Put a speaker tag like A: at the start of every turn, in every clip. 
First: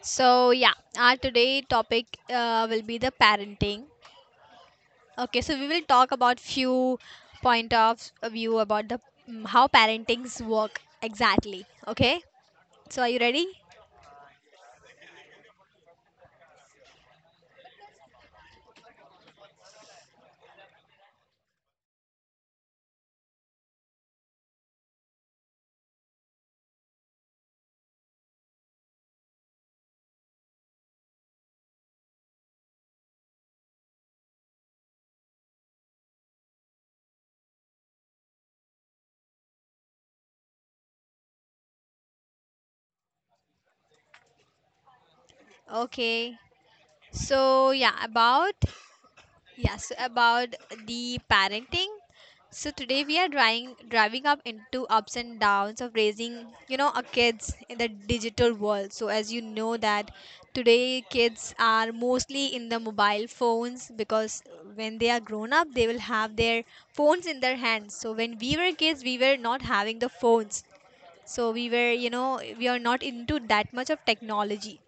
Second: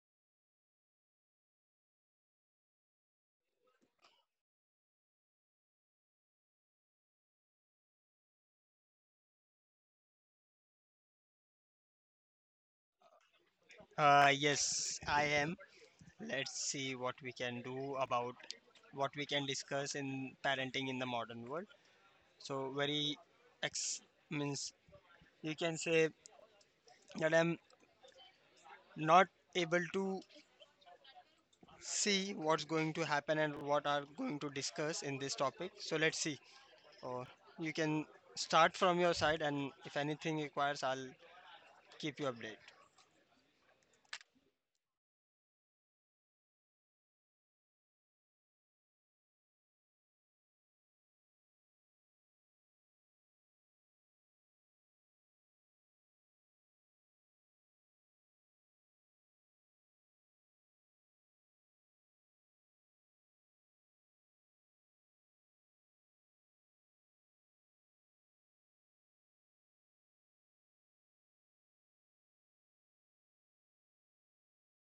A: So yeah, our today topic will be the parenting. Okay, so we will talk about few point of view about the how parentings work exactly. Okay, so are you ready?
B: Yes, I am. Let's see what we can discuss in parenting in the modern world. So very ex means you can say that I'm not able to see what's going to happen and what are going to discuss in this topic. So let's see. Or you can start from your side, and if anything requires, I'll keep you updated.
A: Okay, so yeah, about Yes, about the parenting. So today we are driving up into ups and downs of raising, you know, our kids in the digital world. So as you know that today kids are mostly in the mobile phones because when they are grown up they will have their phones in their hands. So when we were kids we were not having the phones. So we were, you know, we are not into that much of technology.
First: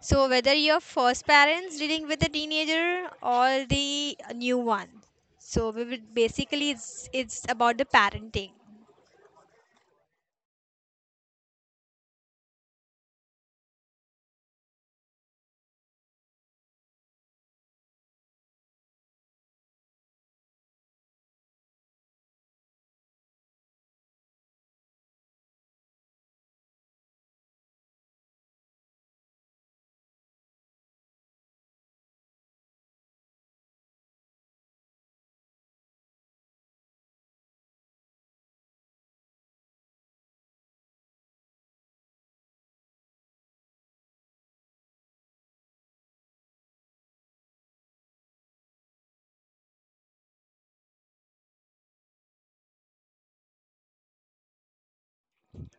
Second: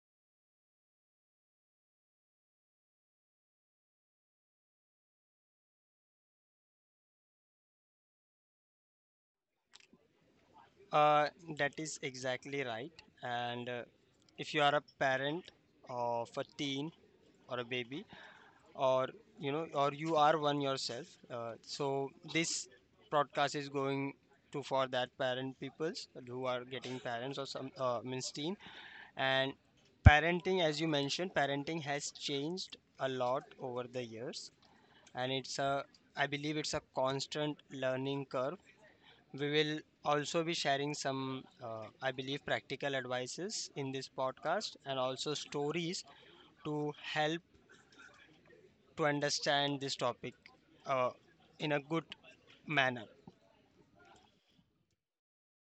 A: So whether your first parents dealing with the teenager or the new one, so we would basically it's about the parenting.
B: Uh, that is exactly right. And if you are a parent of a teen or a baby, or or you are one yourself, so this broadcast is going to for that parent peoples who are getting parents or some means teen. And parenting, as you mentioned, parenting has changed a lot over the years, and it's a I believe it's a constant learning curve. We will also be sharing some, I believe, practical advices in this podcast and also stories to help to understand this topic uh, in a good manner.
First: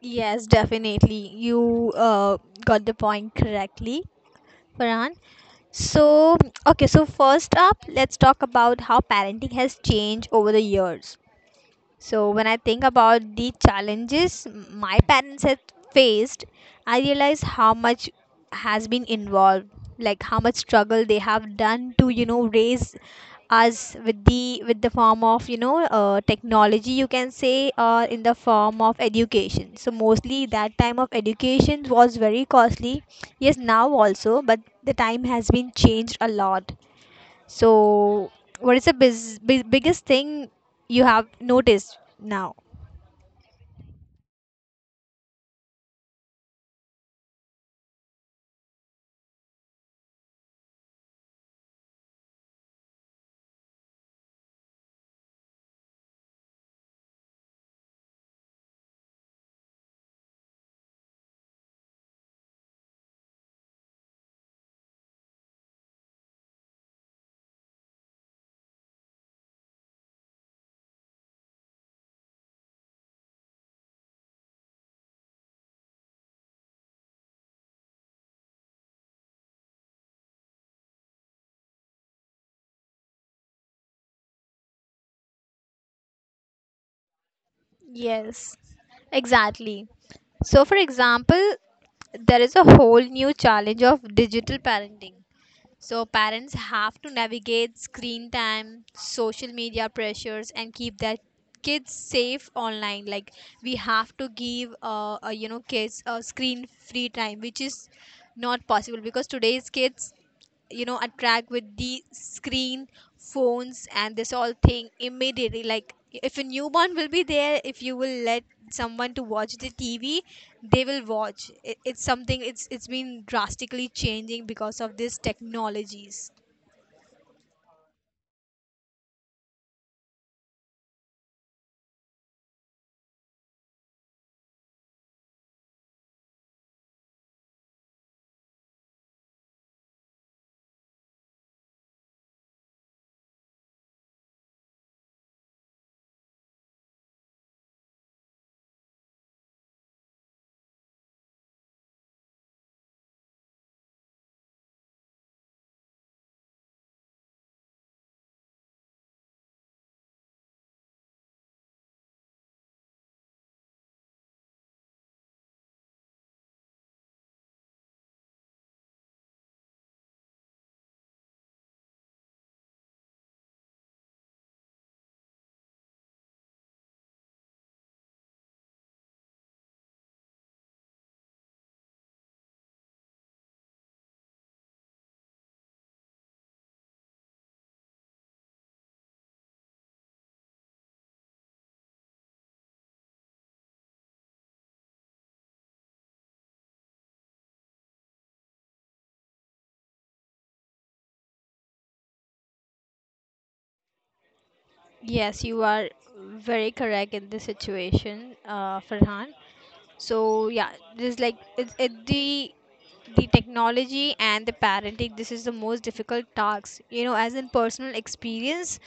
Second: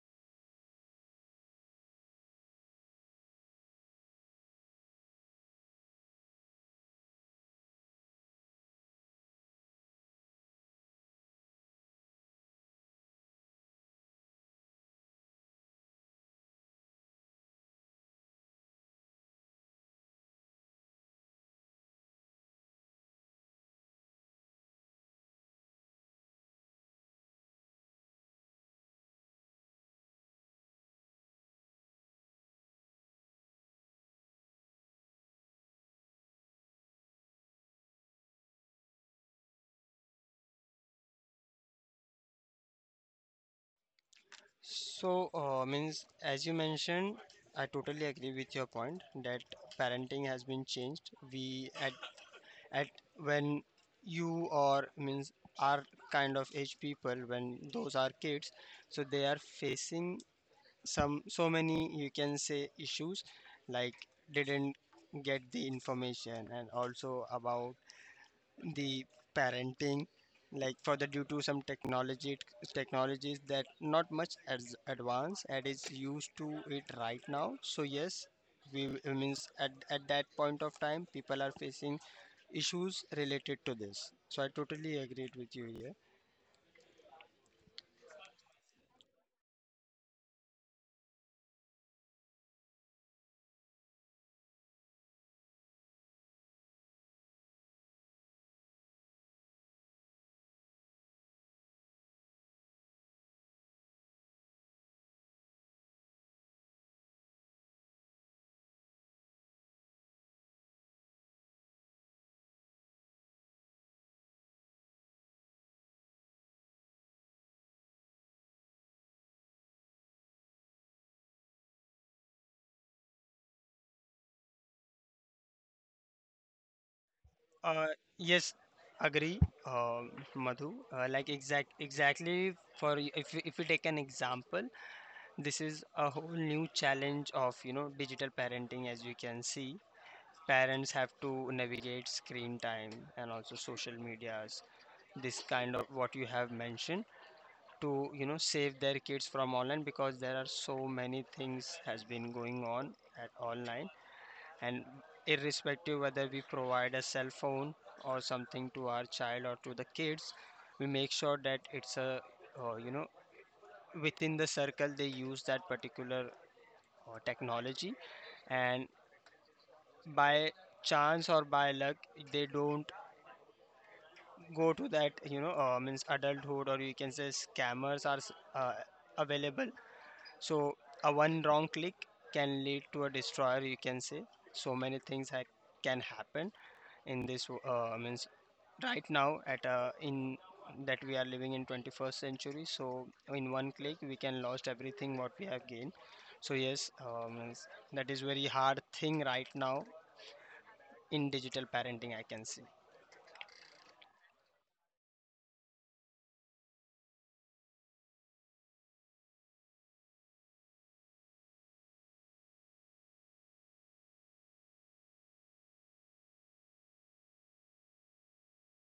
A: Yes, definitely. You got the point correctly, Farhan. So, okay, so first up, let's talk about how parenting has changed over the years. So when I think about the challenges my parents had faced, I realize how much has been involved, like how much struggle they have done to you know raise us with the form of you know technology you can say or in the form of education. So mostly that time of education was very costly, yes now also, but the time has been changed a lot. So what is the biggest thing you have noticed now?
B: So, means as you mentioned, I totally agree with your point that parenting has been changed. We at when you or means our kind of age people, when those are kids, so they are facing some so many you can say issues like didn't get the information and also about the parenting, like for the due to some technology technologies that not much as advanced and is used to it right now. So yes, we it means at that point of time people are facing issues related to this, so I totally agreed with you here.
A: Yes, exactly. So, for example, there is a whole new challenge of digital parenting. So, parents have to navigate screen time, social media pressures, and keep their kids safe online. Like, we have to give, you know, kids a screen free time, which is not possible because today's kids you know attract with the screen phones and this all thing immediately. Like if a newborn will be there, if you will let someone to watch the TV, they will watch it. It's something, it's been drastically changing because of these technologies.
B: Uh, yes, agree, Madhu. Like exactly. If we take an example, this is a whole new challenge of digital parenting. As you can see, parents have to navigate screen time and also social medias. This kind of what you have mentioned, to save their kids from online because there are so many things has been going on at online. And irrespective whether we provide a cell phone or something to our child or to the kids, we make sure that it's a, uh, you know within the circle they use that particular technology. And by chance or by luck, they don't go to that, means, adulthood, or you can say scammers are uh, available. So a one wrong click can lead to a destroyer, you can say. So many things can happen in this, means, right now at, in that we are living in 21st century. So in one click we can lost everything what we have gained. So yes, means that is very hard thing right now in digital parenting, I can see.
A: Yes, you are very correct in this situation, Farhan. So yeah, this is like it the technology and the parenting, this is the most difficult tasks you know, as in personal experience.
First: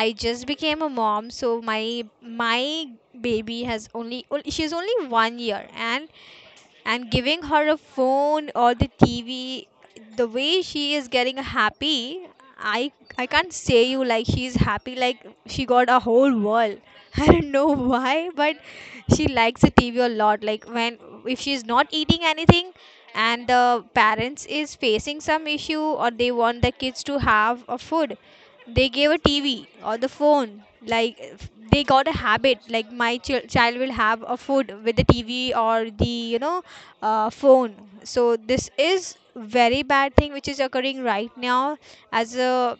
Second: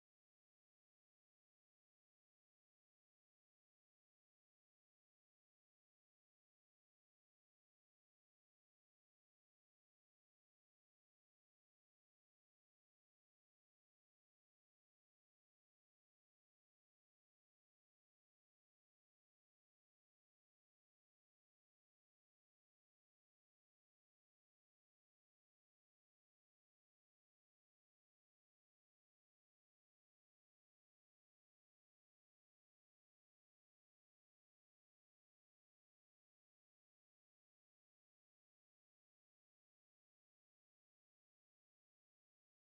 A: I just became a mom, so my baby has only, she's only 1 year, and giving her a phone or the TV, the way she is getting happy, I I can't say you, like she's happy like she got a whole world. I don't know why, but she likes the TV a lot. Like when if she's not eating anything and the parents is facing some issue or they want the kids to have a food, they gave a TV or the phone. Like if they got a habit. Like my child will have a food with the TV or the you know phone. So this is very bad thing which is occurring right now, as a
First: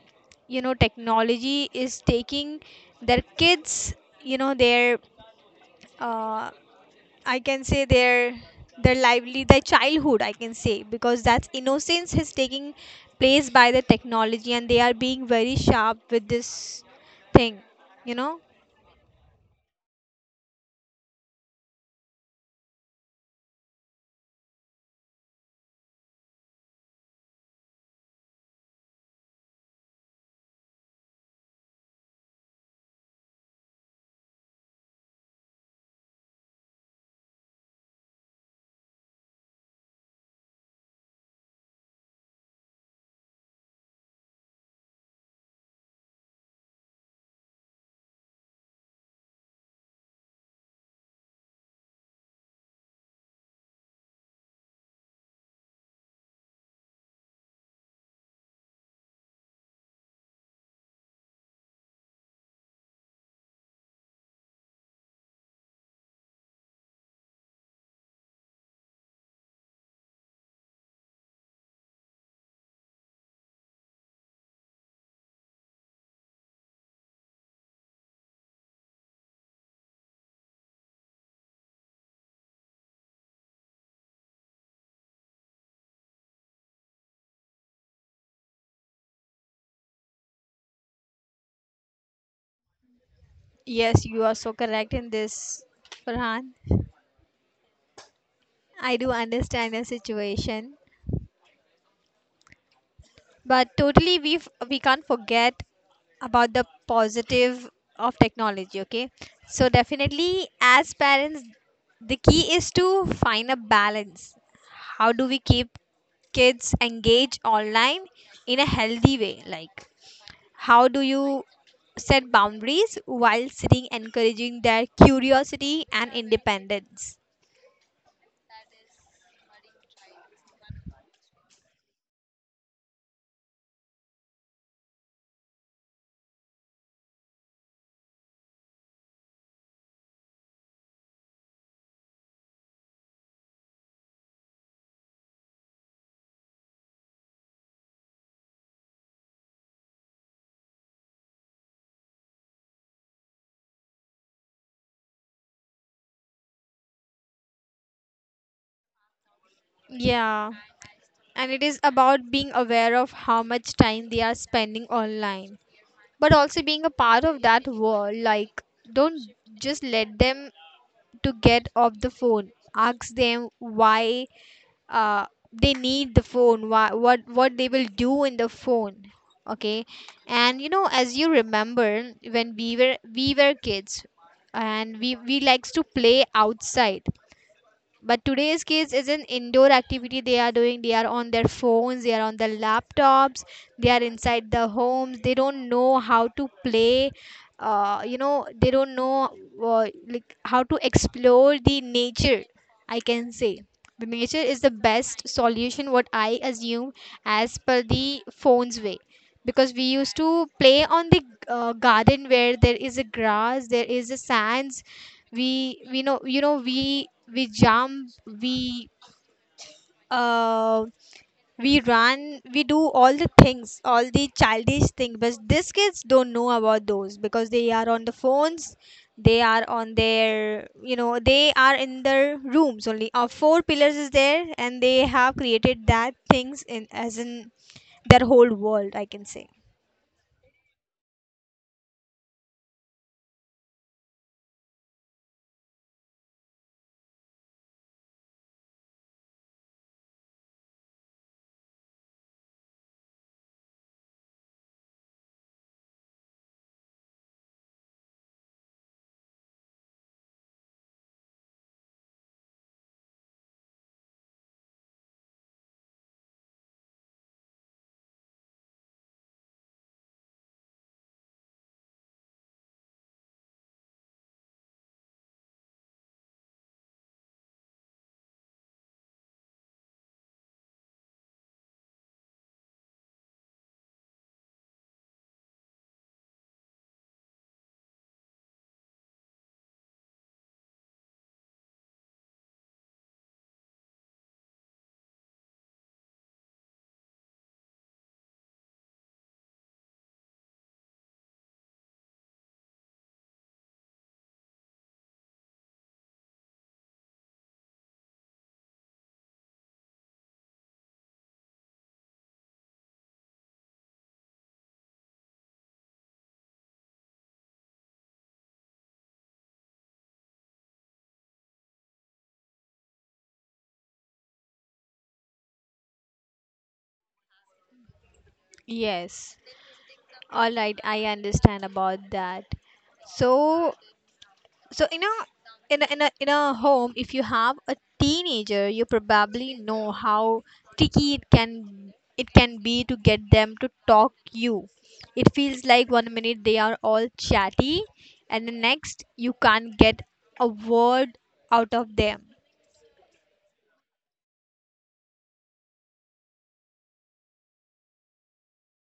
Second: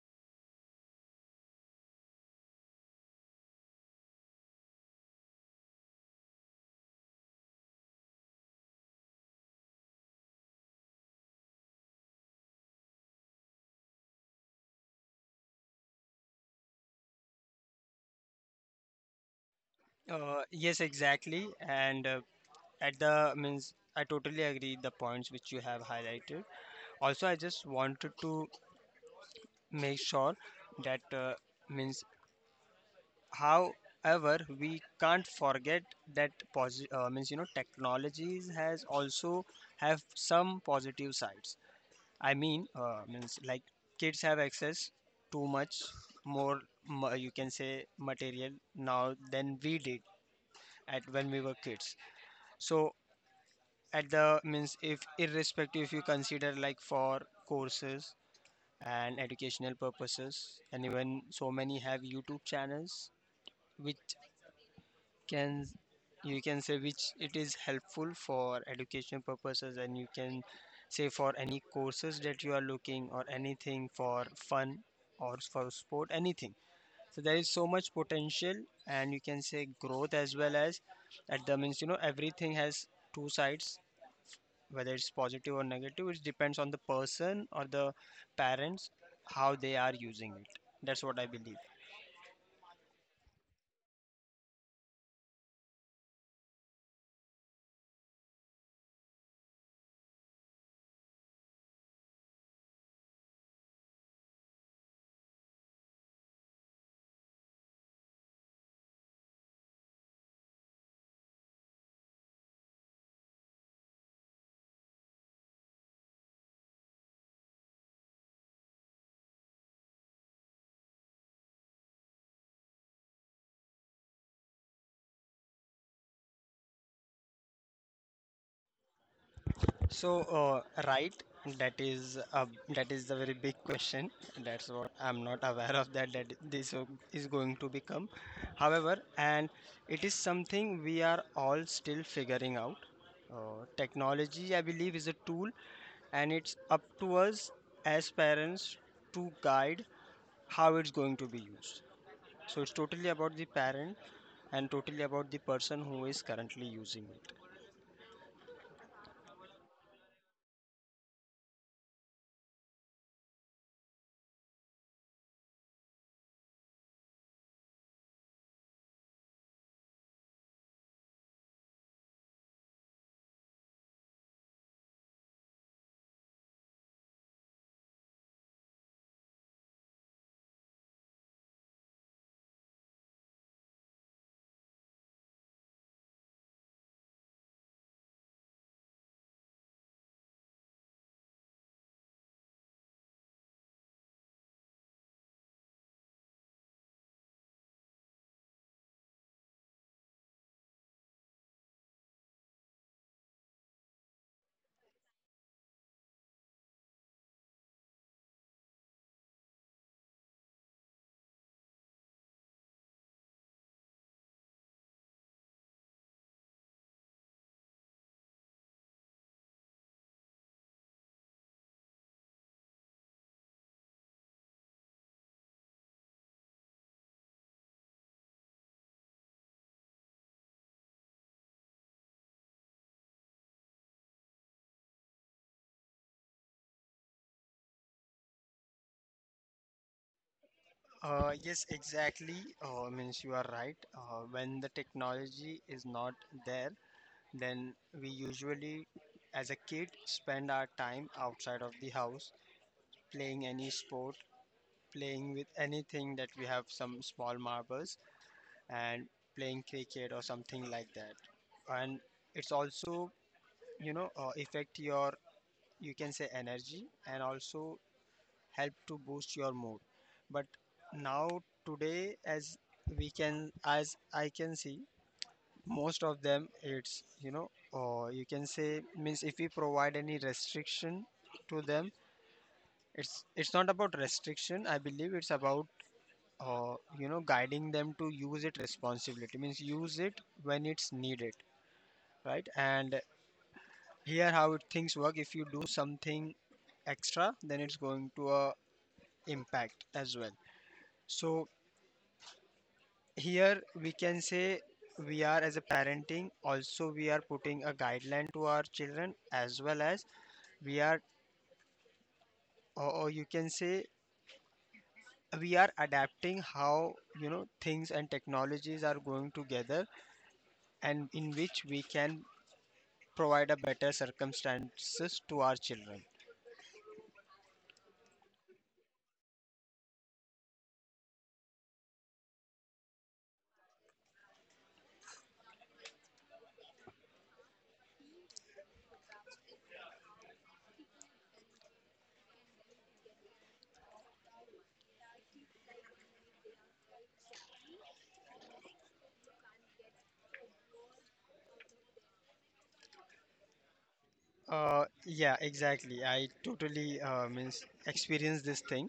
A: you know technology is taking their kids, you know their uh, I can say their lively, their childhood I can say, because that's innocence is taking place by the technology and they are being very sharp with this thing, you know.
B: Yes, exactly. And at the means I totally agree the points which you have highlighted. Also I just wanted to make sure that, means, however, we can't forget that, means you know, technologies has also have some positive sides. I mean, means, like kids have access too much more, you can say, material now than we did at when we were kids. So at the means, if irrespective, if you consider like for courses and educational purposes, and even so many have YouTube channels which can, you can say, which it is helpful for education purposes. And you can say for any courses that you are looking, or anything for fun, or for sport, anything. So there is so much potential and you can say growth as well. As at the means, everything has two sides. Whether it's positive or negative, it depends on the person or the parents how they are using it. That's what I believe.
A: Yes, you are so correct in this, Farhan. I do understand the situation. But totally, we we can't forget about the positive of technology. Okay, so definitely, as parents, the key is to find a balance. How do we keep kids engaged online in a healthy way? Like, how do you set boundaries while sitting encouraging their curiosity and independence?
B: So, right, that is a, that is the very big question. That's what I'm not aware of, that this is going to become. However, and it is something we are all still figuring out. Technology, I believe, is a tool, and it's up to us as parents to guide how it's going to be used. So it's totally about the parent and totally about the person who is currently using it.
A: Yeah, and it is about being aware of how much time they are spending online but also being a part of that world. Like don't just let them to get off the phone, ask them why uh, they need the phone, why, what they will do in the phone. Okay. And you know, as you remember, when we were kids and we likes to play outside, but today's kids is an indoor activity they are doing. They are on their phones, they are on the laptops, they are inside the homes. They don't know how to play. You know, they don't know like how to explore the nature. I can say the nature is the best solution. What I assume as per the phone's way, because we used to play on the garden where there is a grass, there is a sands, we know, you know, we jump, we uh we run, we do all the things, all the childish things, but these kids don't know about those because they are on the phones, they are on their, you know, they are in their rooms only, four pillars is there and they have created that things in as in their whole world, I can say.
B: Yes, exactly. Means you are right. When the technology is not there, then we usually, as a kid, spend our time outside of the house, playing any sport, playing with anything that we have, some small marbles, and playing cricket or something like that. And it's also, affect your, you can say, energy, and also help to boost your mood. But now today, as we can as I can see, most of them, it's you know, or you can say, means if we provide any restriction to them, it's not about restriction. I believe it's about, guiding them to use it responsibility, means use it when it's needed. Right. And here how it things work, if you do something extra then it's going to impact as well. So here we can say we are, as a parenting, also we are putting a guideline to our children, as well as we are, or you can say, we are adapting how things and technologies are going together, and in which we can provide a better circumstances to our children.
A: Yes. All right, I understand about that. so So in a in a home, if you have a teenager, you probably know how tricky it can be to get them to talk you. It feels like 1 minute they are all chatty, and the next you can't get a word out of them.
B: Yeah, exactly. I totally, means, experience this thing.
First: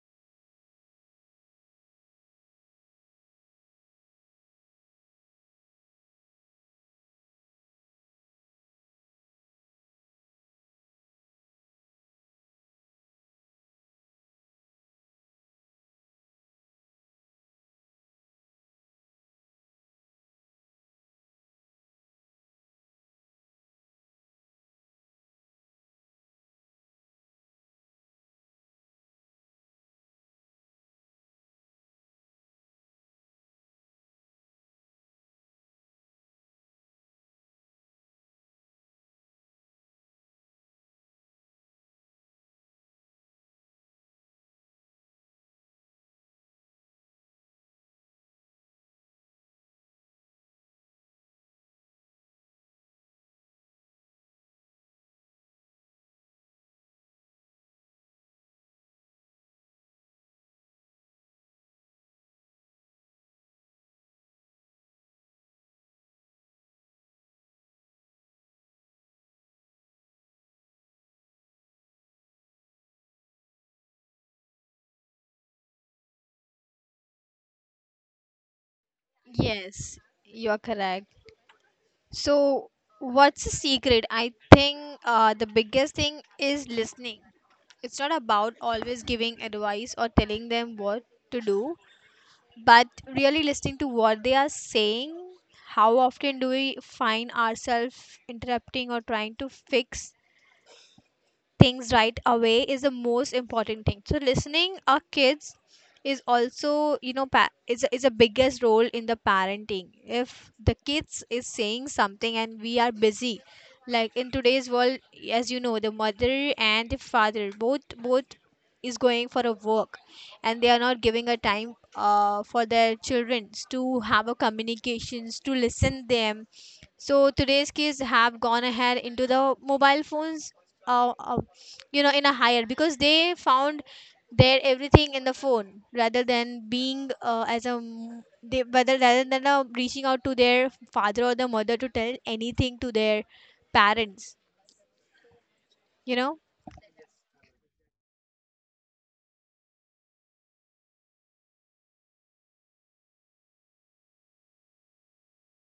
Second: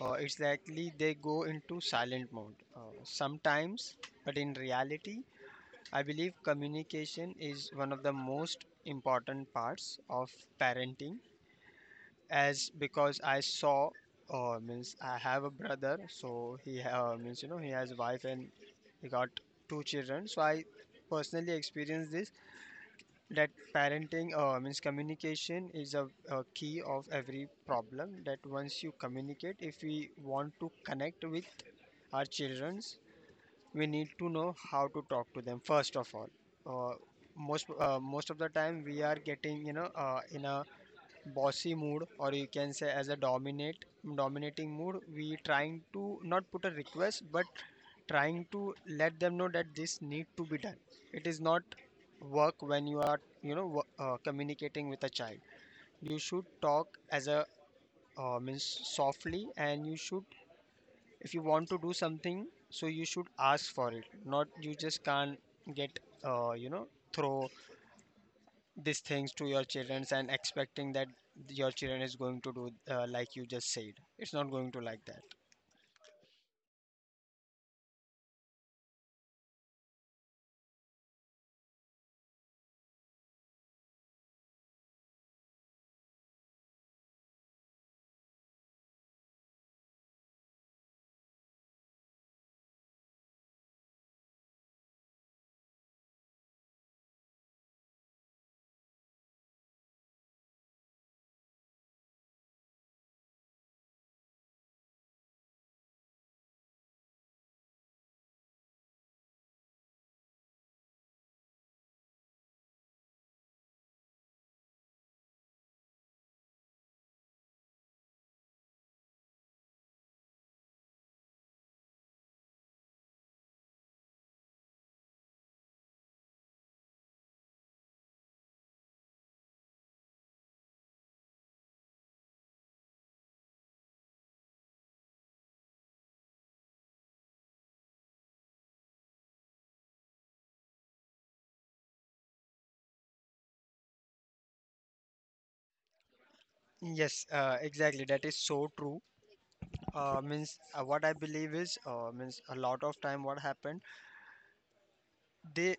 B: It's likely they go into silent mode, sometimes. But in reality I believe communication is one of the most important parts of parenting, as because I saw, means I have a brother, so he means you know he has a wife and he got two children. So I personally experienced this, that parenting, means, communication is a key of every problem. That once you communicate, if we want to connect with our children, we need to know how to talk to them first of all. uh, Most of the time we are getting, in a bossy mood, or you can say as a dominate dominating mood. We trying to not put a request, but trying to let them know that this need to be done. It is not work when you are, communicating with a child. You should talk as a, means, softly. And you should, if you want to do something, so you should ask for it. Not you just can't get you know throw these things to your children and expecting that your children is going to do, like you just said. It's not going to like that.
A: Yes, you are correct. So what's the secret? I think the biggest thing is listening. It's not about always giving advice or telling them what to do, but really listening to what they are saying. How often do we find ourselves interrupting or trying to fix things right away? Is the most important thing, so listening our kids is also, you know, is a biggest role in the parenting. If the kids is saying something and we are busy, like in today's world, as you know, the mother and the father both is going for a work, and they are not giving a time for their children to have a communications to listen them. So today's kids have gone ahead into the mobile phones, uh, uh, you know, in a higher, because they found their everything in the phone rather than being as a m- they whether rather than reaching out to their father or the mother to tell anything to their parents, you know.
B: Yes, exactly, that is so true. Means What I believe is, means, a lot of time what happened, they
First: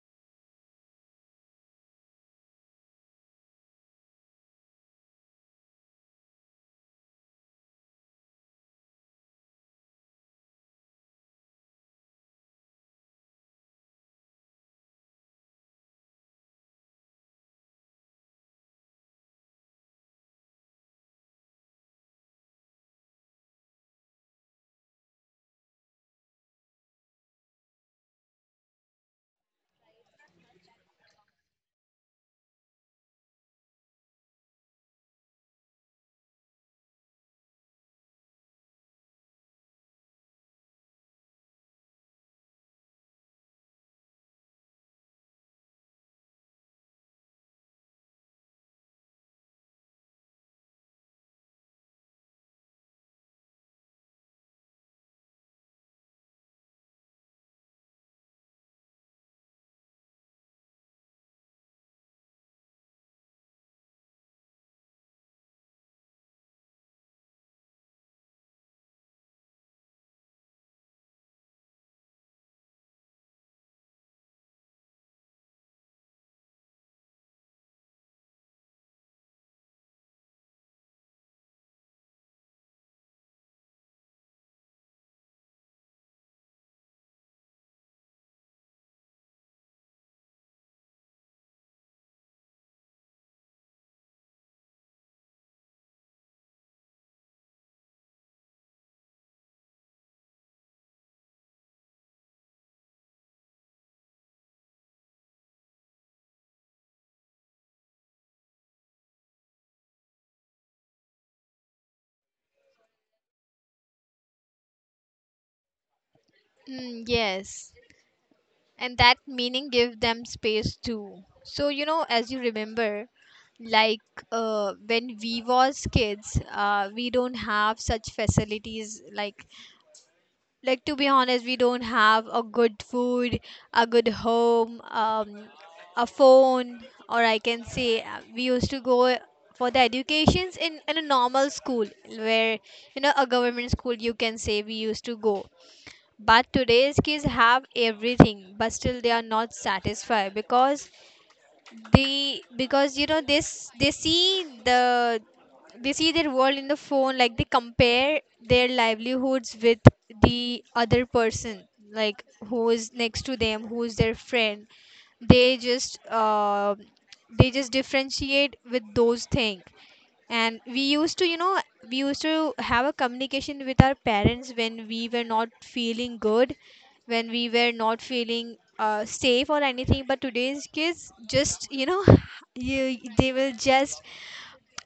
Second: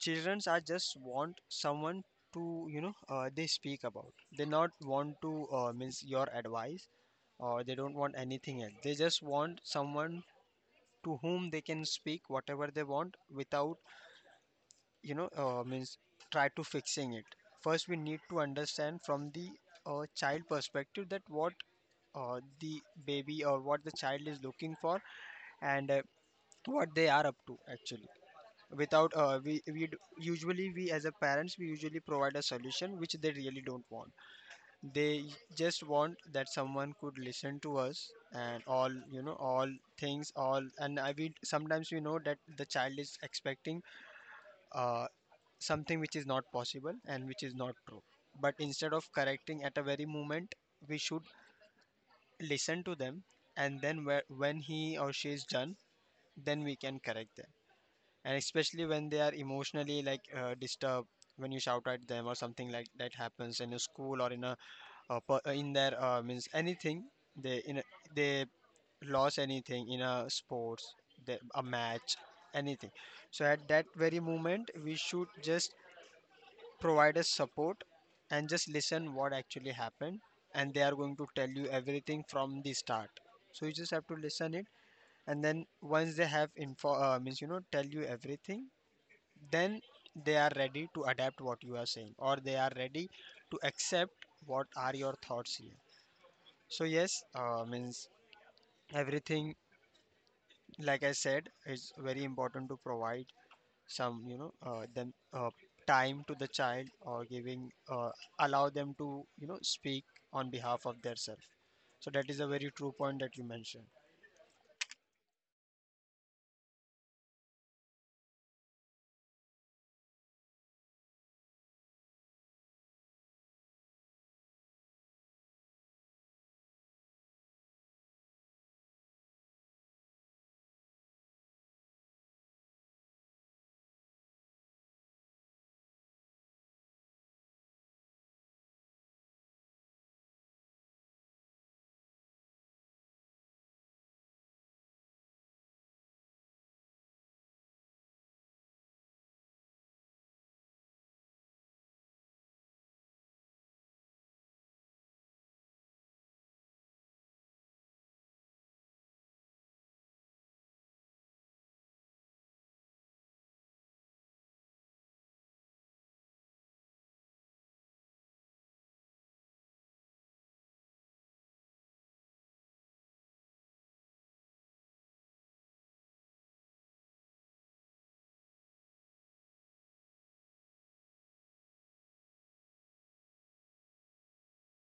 B: childrens are just want someone to, they speak about, they not want to, means, your advice. Or they don't want anything else, they just want someone to whom they can speak whatever they want without, means, try to fixing it. First we need to understand from the, child perspective that what, the baby, or what the child is looking for, and what they are up to actually. Without, we we usually we, as a parents, we usually provide a solution which they really don't want. They just want that someone could listen to us, and all, all things, all. And I, we sometimes we know that the child is expecting, uh, something which is not possible and which is not true. But instead of correcting at a very moment, we should listen to them. And then, when he or she is done, then we can correct them. And especially when they are emotionally like, disturbed, when you shout at them or something like that happens in a school, or in a, in their, means, anything. they in a, they lost anything in a sports, the a match, anything. So at that very moment we should just provide a support and just listen what actually happened, and they are going to tell you everything from the start. So you just have to listen it, and then once they have, info means you know tell you everything, then they are ready to adapt what you are saying, or they are ready to accept. What are your thoughts here? So yes, means everything, like I said, is very important. To provide some, them, time to the child, or giving, allow them to speak on behalf of their self. So that is a very true point that you mentioned.
A: Mm, yes, and that meaning give them space too. So you know, as you remember, like when we was kids, we don't have such facilities, like, to be honest, we don't have a good food, a good home, a phone, or I can say we used to go for the educations in a normal school, where you know a government school you can say we used to go. But today's kids have everything but still they are not satisfied, because they, because you know this, they see their world in the phone. Like they compare their livelihoods with the other person, like who is next to them, who's their friend. They just they just differentiate with those things. And we used to, you know, we used to have a communication with our parents when we were not feeling good, when we were not feeling safe or anything. But today's kids just, you know, you, they will just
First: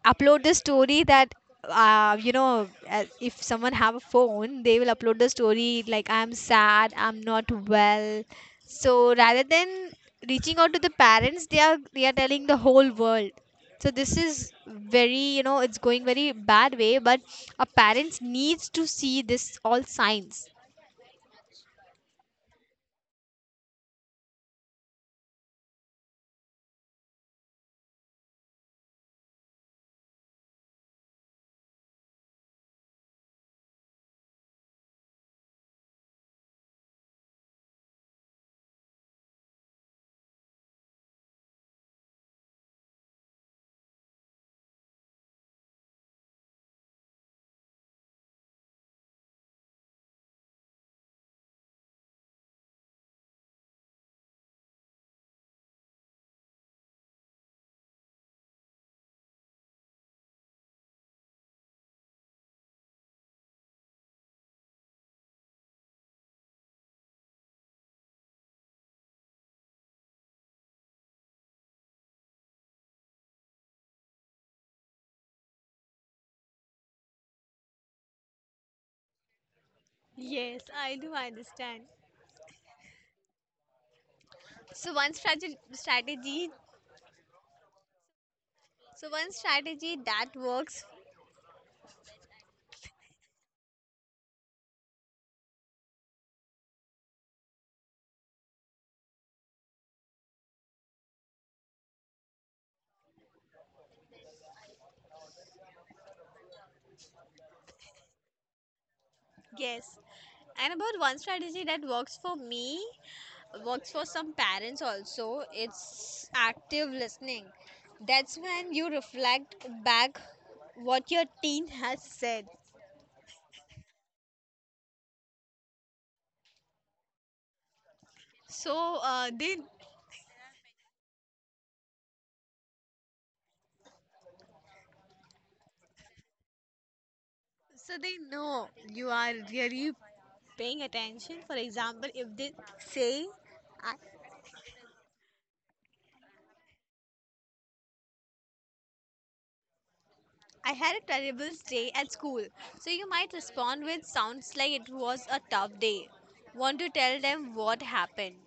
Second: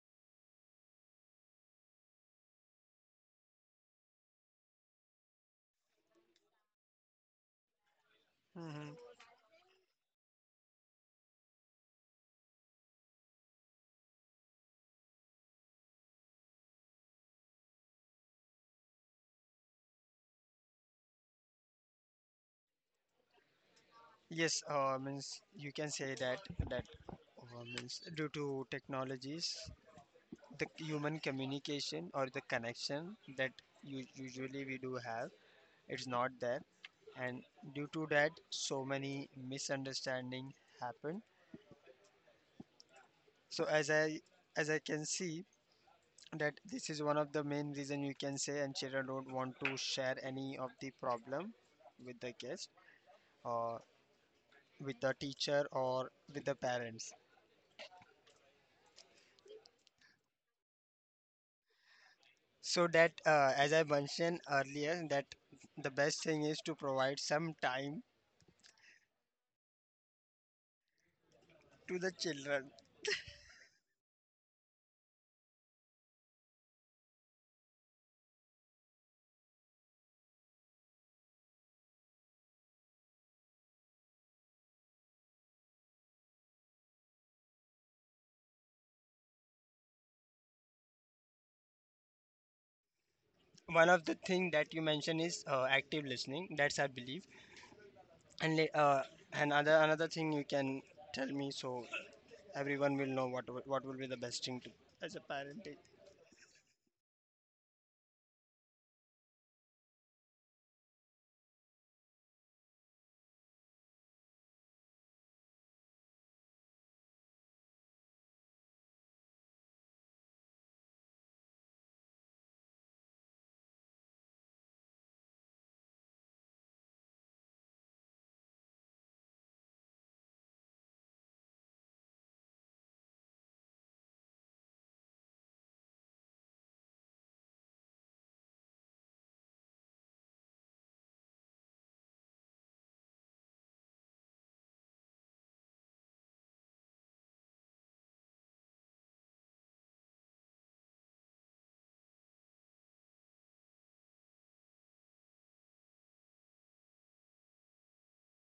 A: upload the story that you know, if someone have a phone, they will upload the story like I'm sad, I'm not well.
B: Hmm.
A: So rather than reaching out to the parents, they are telling the whole world. So this is very, you know, it's going very bad way, but a parents needs to see this all signs.
B: Yes, means you can say that, means due to technologies, the human communication or the connection that, usually we do have, it's not there. And due to that, so many misunderstanding happen. So as I can see that this is one Of the main reason, you can say, and children don't want to share any of the problem with the guest or with the teacher or with the parents. So that, as I mentioned earlier, that the best thing is to provide some time to the children.
A: Yes, I do understand. So one strategy strategy One strategy that works.
B: One of the thing that you mentioned is active listening, that's I believe, and another thing you can tell me, so everyone will know what will be the best thing to, as a parent.
A: Yes. And about one strategy that works for me, works for some parents also, it's active listening. That's when you reflect back what your teen has said. So they know you are really paying attention. For example, if they say I, I had a terrible day at school. So you might respond with sounds like it was a tough day. Want to tell them what happened.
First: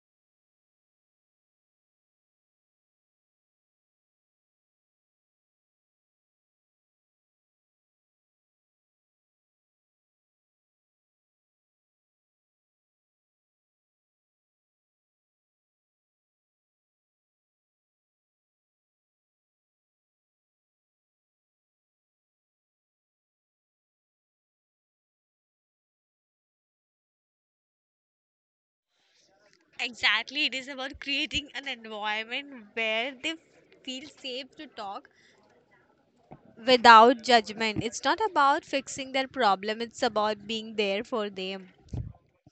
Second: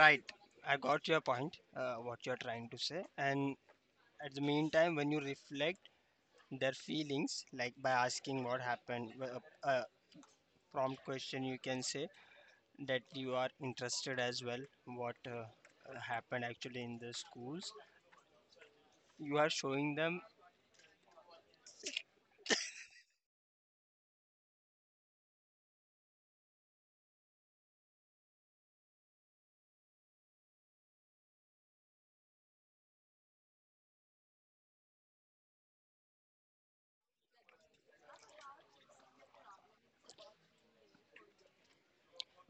B: Right, I got your point, what you're trying to say. And at the meantime when you reflect their feelings, like by asking what happened, uh, prompt question, you can say that you are interested as well, what happened actually in the schools. You are showing them.
A: Exactly, it is about creating an environment where they feel safe to talk without judgment. It's not about fixing their problem, it's about being there for them.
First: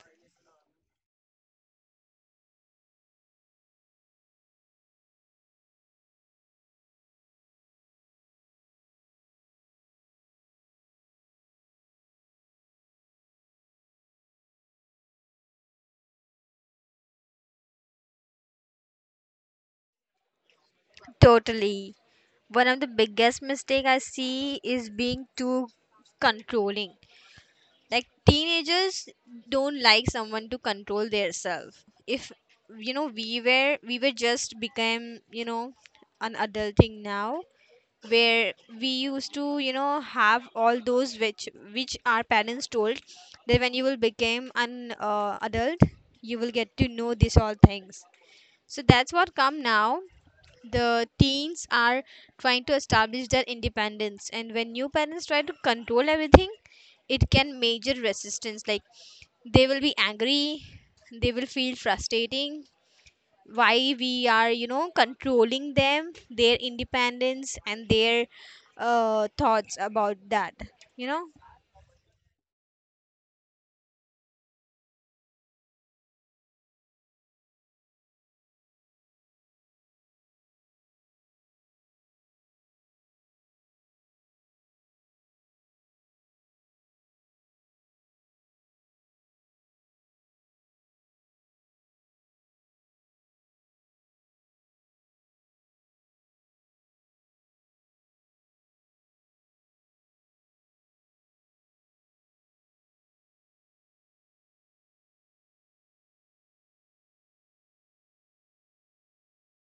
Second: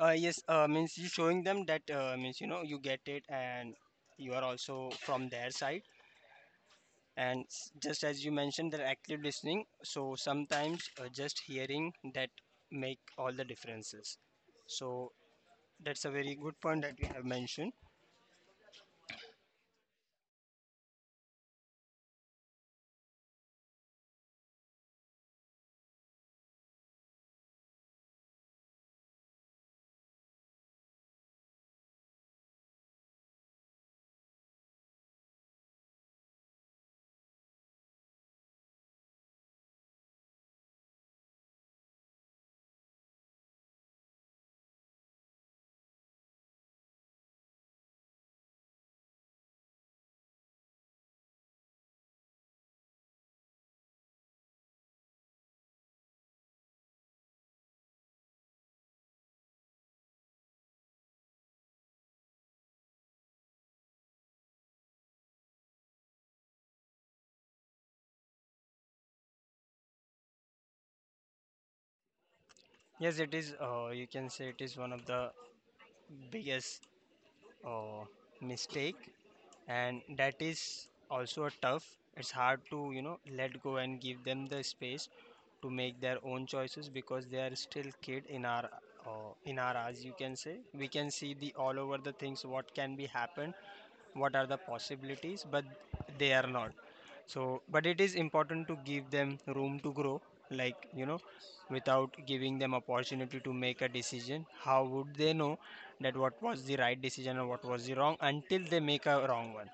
B: Yes, means you showing them that, means, you know, you get it, and you are also from their side. And just as you mentioned, they're active listening. So sometimes, just hearing that make all the differences. So that's a very good point that you have mentioned.
A: Totally. One of the biggest mistake I see is being too controlling. Like teenagers don't like someone to control their self. If you know we were just became, you know, an adulting now, where we used to you know have all those which our parents told, that when you will become an adult you will get to know these all things. So that's what come now, the teens are trying to establish their independence, and when new parents try to control everything, it can major resistance. Like they will be angry, they will feel frustrating, why we are, you know, controlling them, their independence and their thoughts about that, you know.
B: Yes, it is. You can say it is one of the biggest uh, mistake, and that is also a tough. It's hard to, you know, let go and give them the space to make their own choices, because they are still kid in our eyes, you can say, we can see the all over the things what can be happened, what are the possibilities, but they are not. So but it is important to give them room to grow, like, you know, without giving them opportunity to make a decision, how would they know that what was the right decision or what was the wrong until they make a wrong one.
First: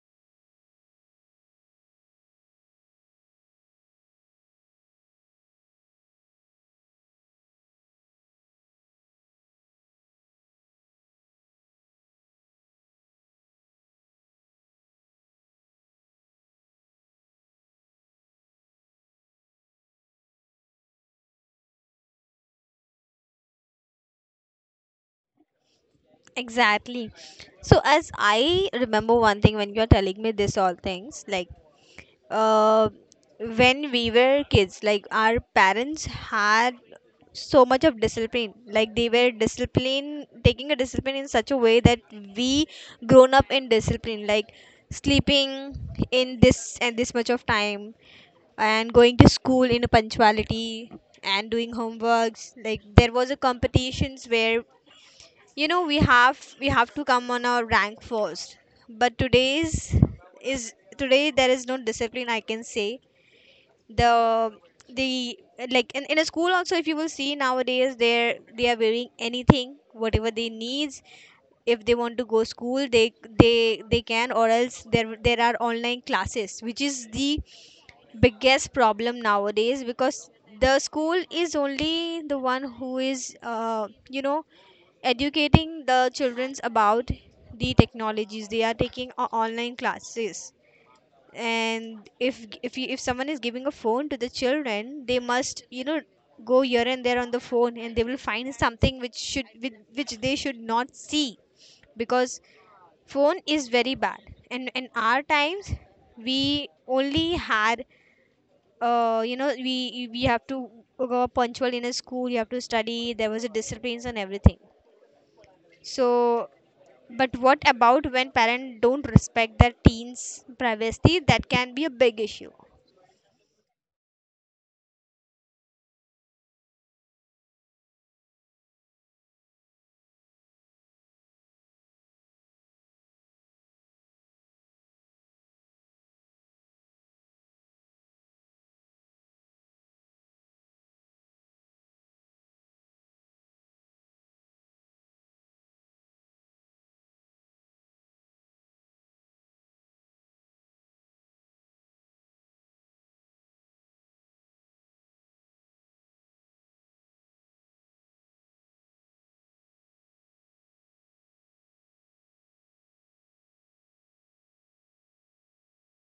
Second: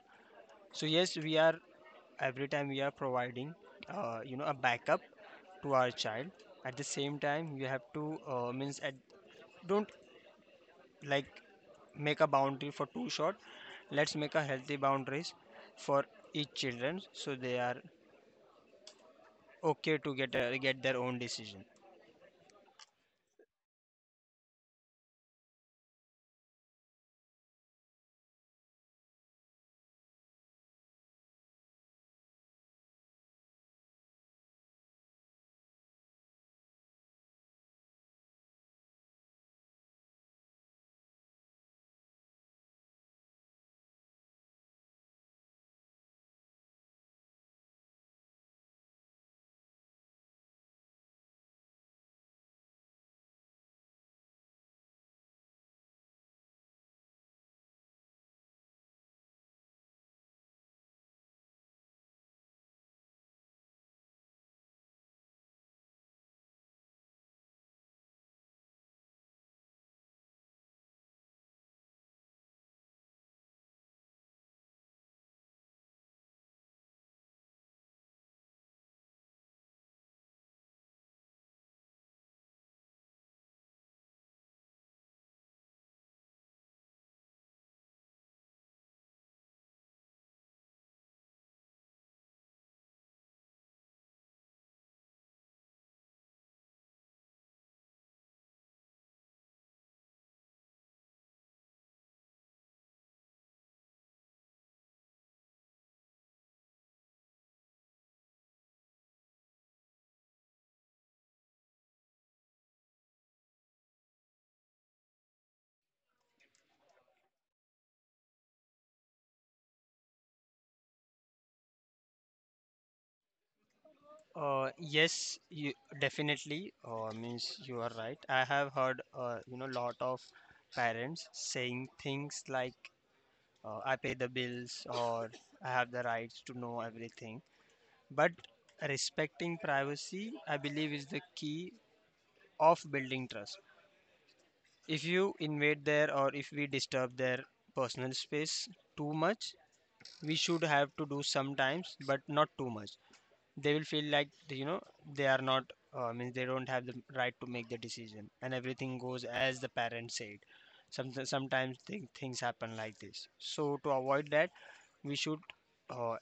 B: So yes, we are, every time we are providing, you know, a backup to our child. At the same time, you have to, means at, don't, like, make a boundary for too short. Let's make a healthy boundaries for each children so they are okay to get a, get their own decision.
A: Exactly. So as I remember one thing when you're telling me this all things, like uh when we were kids, like our parents had so much of discipline. Like they were discipline taking a discipline in such a way that we grown up in discipline, like sleeping in this and this much of time, and going to school in a punctuality, and doing homeworks, like there was a competitions where you know we have to come on our rank first. But is today there is no discipline I can say. The the Like in a school also, if you will see nowadays, they are wearing anything whatever they needs. If they want to go school, they can, or else there there are online classes, which is the biggest problem nowadays, because the school is only the one who is you know educating the childrens about the technologies. They are taking online classes, and if you, if someone is giving a phone to the children, they must you know go here and there on the phone and they will find something which which they should not see, because phone is very bad. And in our times, we only had you know, we have to go punctual in a school, you have to study, there was a disciplines and everything. So, but what about when parents don't respect their teens privacy? That can be a big issue.
B: Yes, you definitely, means you are right. I have heard, you know, lot of parents saying things like, I pay the bills, or I have the rights to know everything. But respecting privacy, I believe, is the key of building trust. If you invade their, or if we disturb their personal space too much, we should have to do sometimes, but not too much, they will feel like, you know, they are not, means, they don't have the right to make the decision, and everything goes as the parents said. Sometimes things happen like this, so to avoid that, we should uh,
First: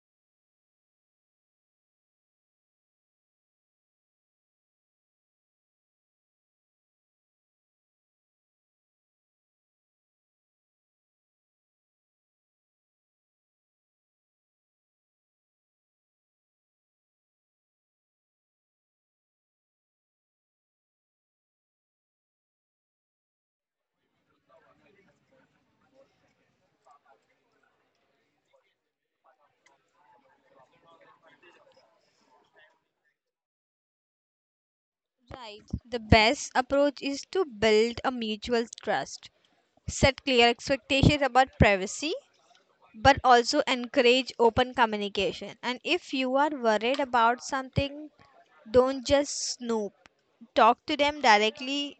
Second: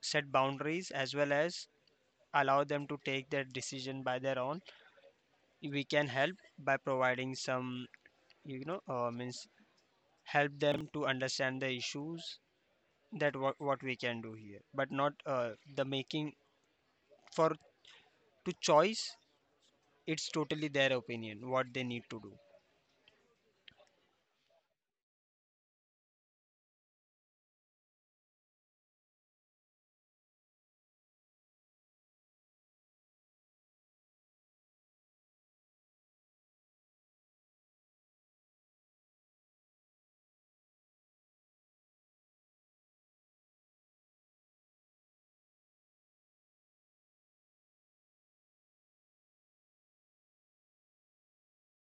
B: set boundaries as well as allow them to take their decision by their own. We can help by providing some, you know, means, help them to understand the issues, that what we can do here, but not the making for to choice. It's totally their opinion, what they need to do.
A: Right. The best approach is to build a mutual trust. Set clear expectations about privacy, but also encourage open communication. And if you are worried about something, don't just snoop. Talk to them directly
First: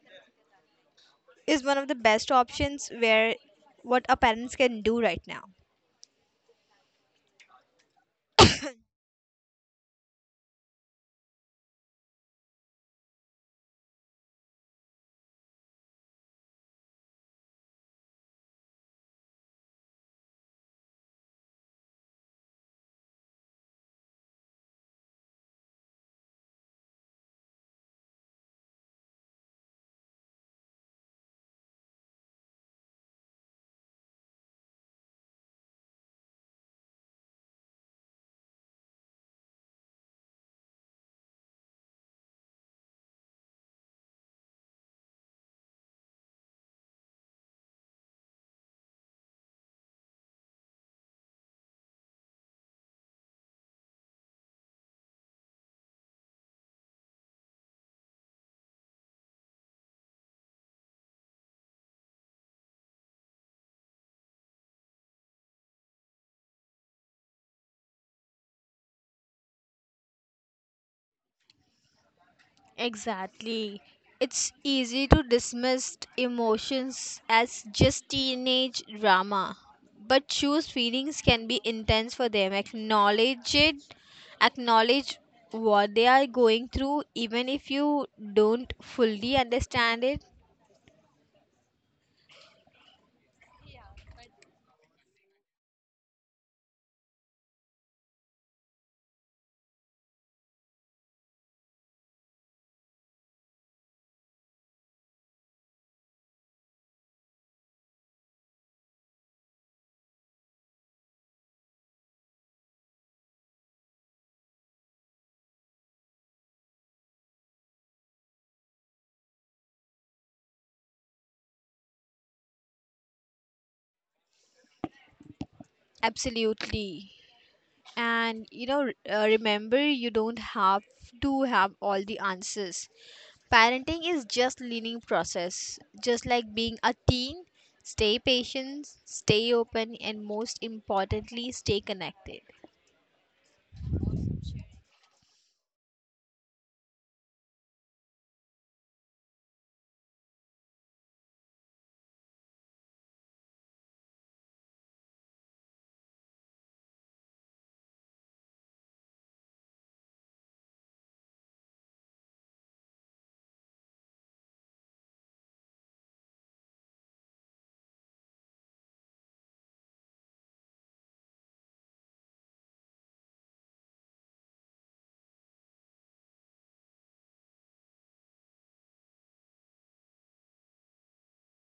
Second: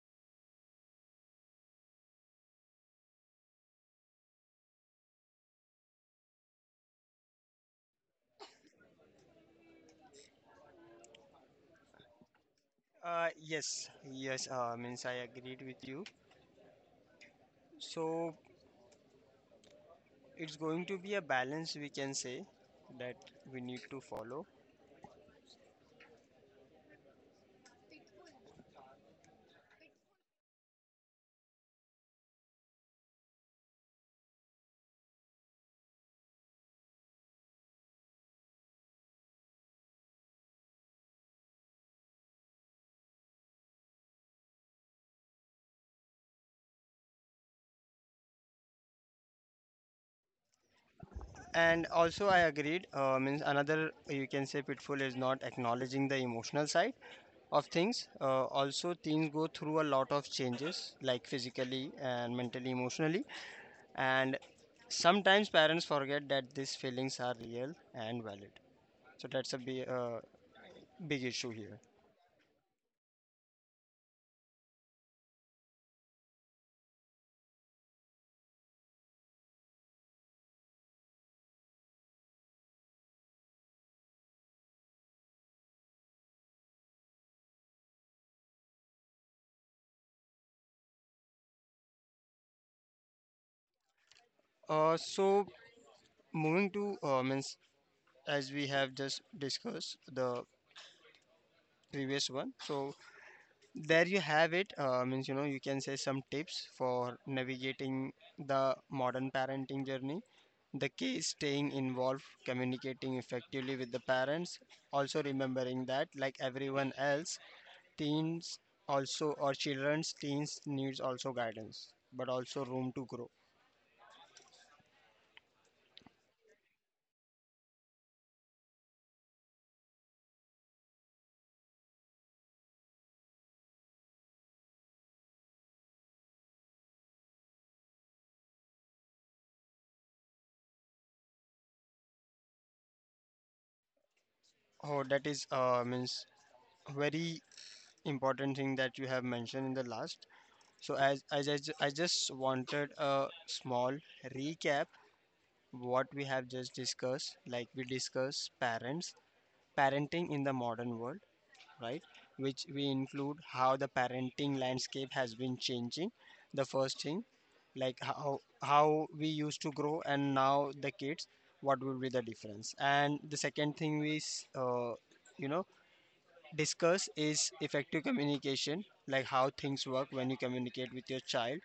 A: is one of the best options where what our parents can do right now.
B: Yes, yes, means I agreed with you. So it's going to be a balance, we can say, that we need to follow. And also I agreed, means, another you can say pitfall is not acknowledging the emotional side of things. Also things go through a lot of changes, like physically and mentally, emotionally. And sometimes parents forget that these feelings are real and valid. So that's a be big issue here.
A: Exactly. It's easy to dismiss emotions as just teenage drama. But choose feelings can be intense for them. Acknowledge it, acknowledge what they are going through, even if you don't fully understand it.
B: So moving to, means, as we have just discussed the previous one. So there you have it. Means, you know, you can say some tips for navigating the modern parenting journey. The key is staying involved, communicating effectively with the parents. Also remembering that, like everyone else, teens also, or children's teens, needs also guidance, but also room to grow.
A: Absolutely. And you know, remember you don't have to have all the answers. Parenting is just learning process, just like being a teen. Stay patient, stay open, and most importantly, stay connected.
B: Oh, that is, means, very important thing that you have mentioned in the last. So as I, I just wanted a small recap what we have just discussed. Like we discussed parents, parenting in the modern world, right? Which we include how the parenting landscape has been changing. The first thing, like how we used to grow and now the kids, what would be the difference? And the second thing is, you know, discuss is effective communication, like how things work when you communicate with your child.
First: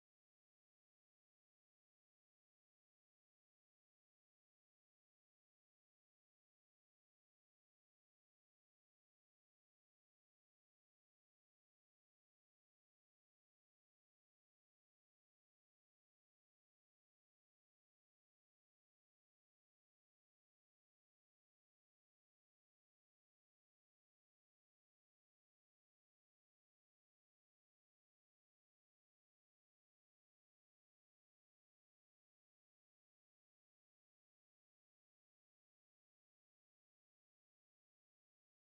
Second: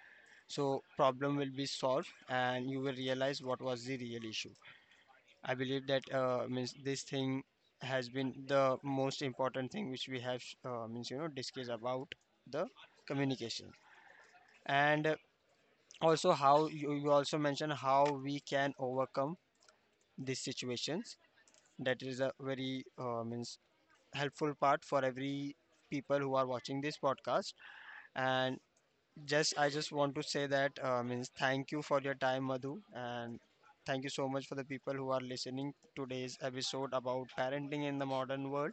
B: So problem will be solved, and you will realize what was the real issue. I believe that, means, this thing has been the most important thing which we have, means, you know, discussed about the communication, and also how you, you also mentioned how we can overcome these situations. That is a very, means, helpful part for every people who are watching this podcast. And just I just want to say that, means, thank you for your time, Madhu, and thank you so much for the people who are listening today's episode about parenting in the modern world.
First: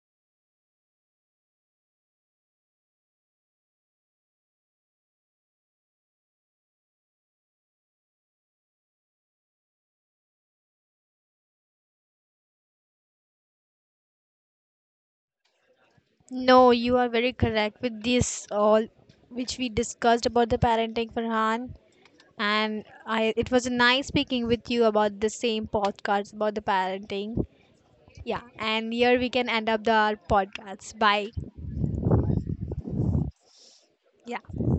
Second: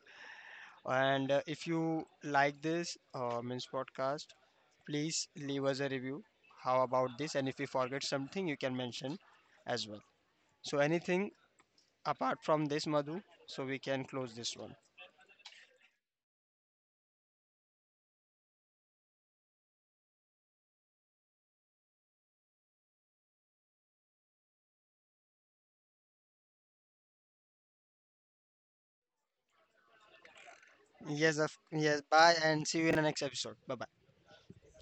B: And if you like this, means, podcast, please leave us a review. How about this? And if you forget something, you can mention as well. So anything apart from this, Madhu, so we can close this one.
A: No, you are very correct with this all which we discussed about the parenting, Farhan. And I, it was nice speaking with you about the same podcast about the parenting. Yeah, and here we can end up the our podcast. Bye.
B: Yes, of, yes. Bye, and see you in the next episode. Bye bye.
A: Yeah.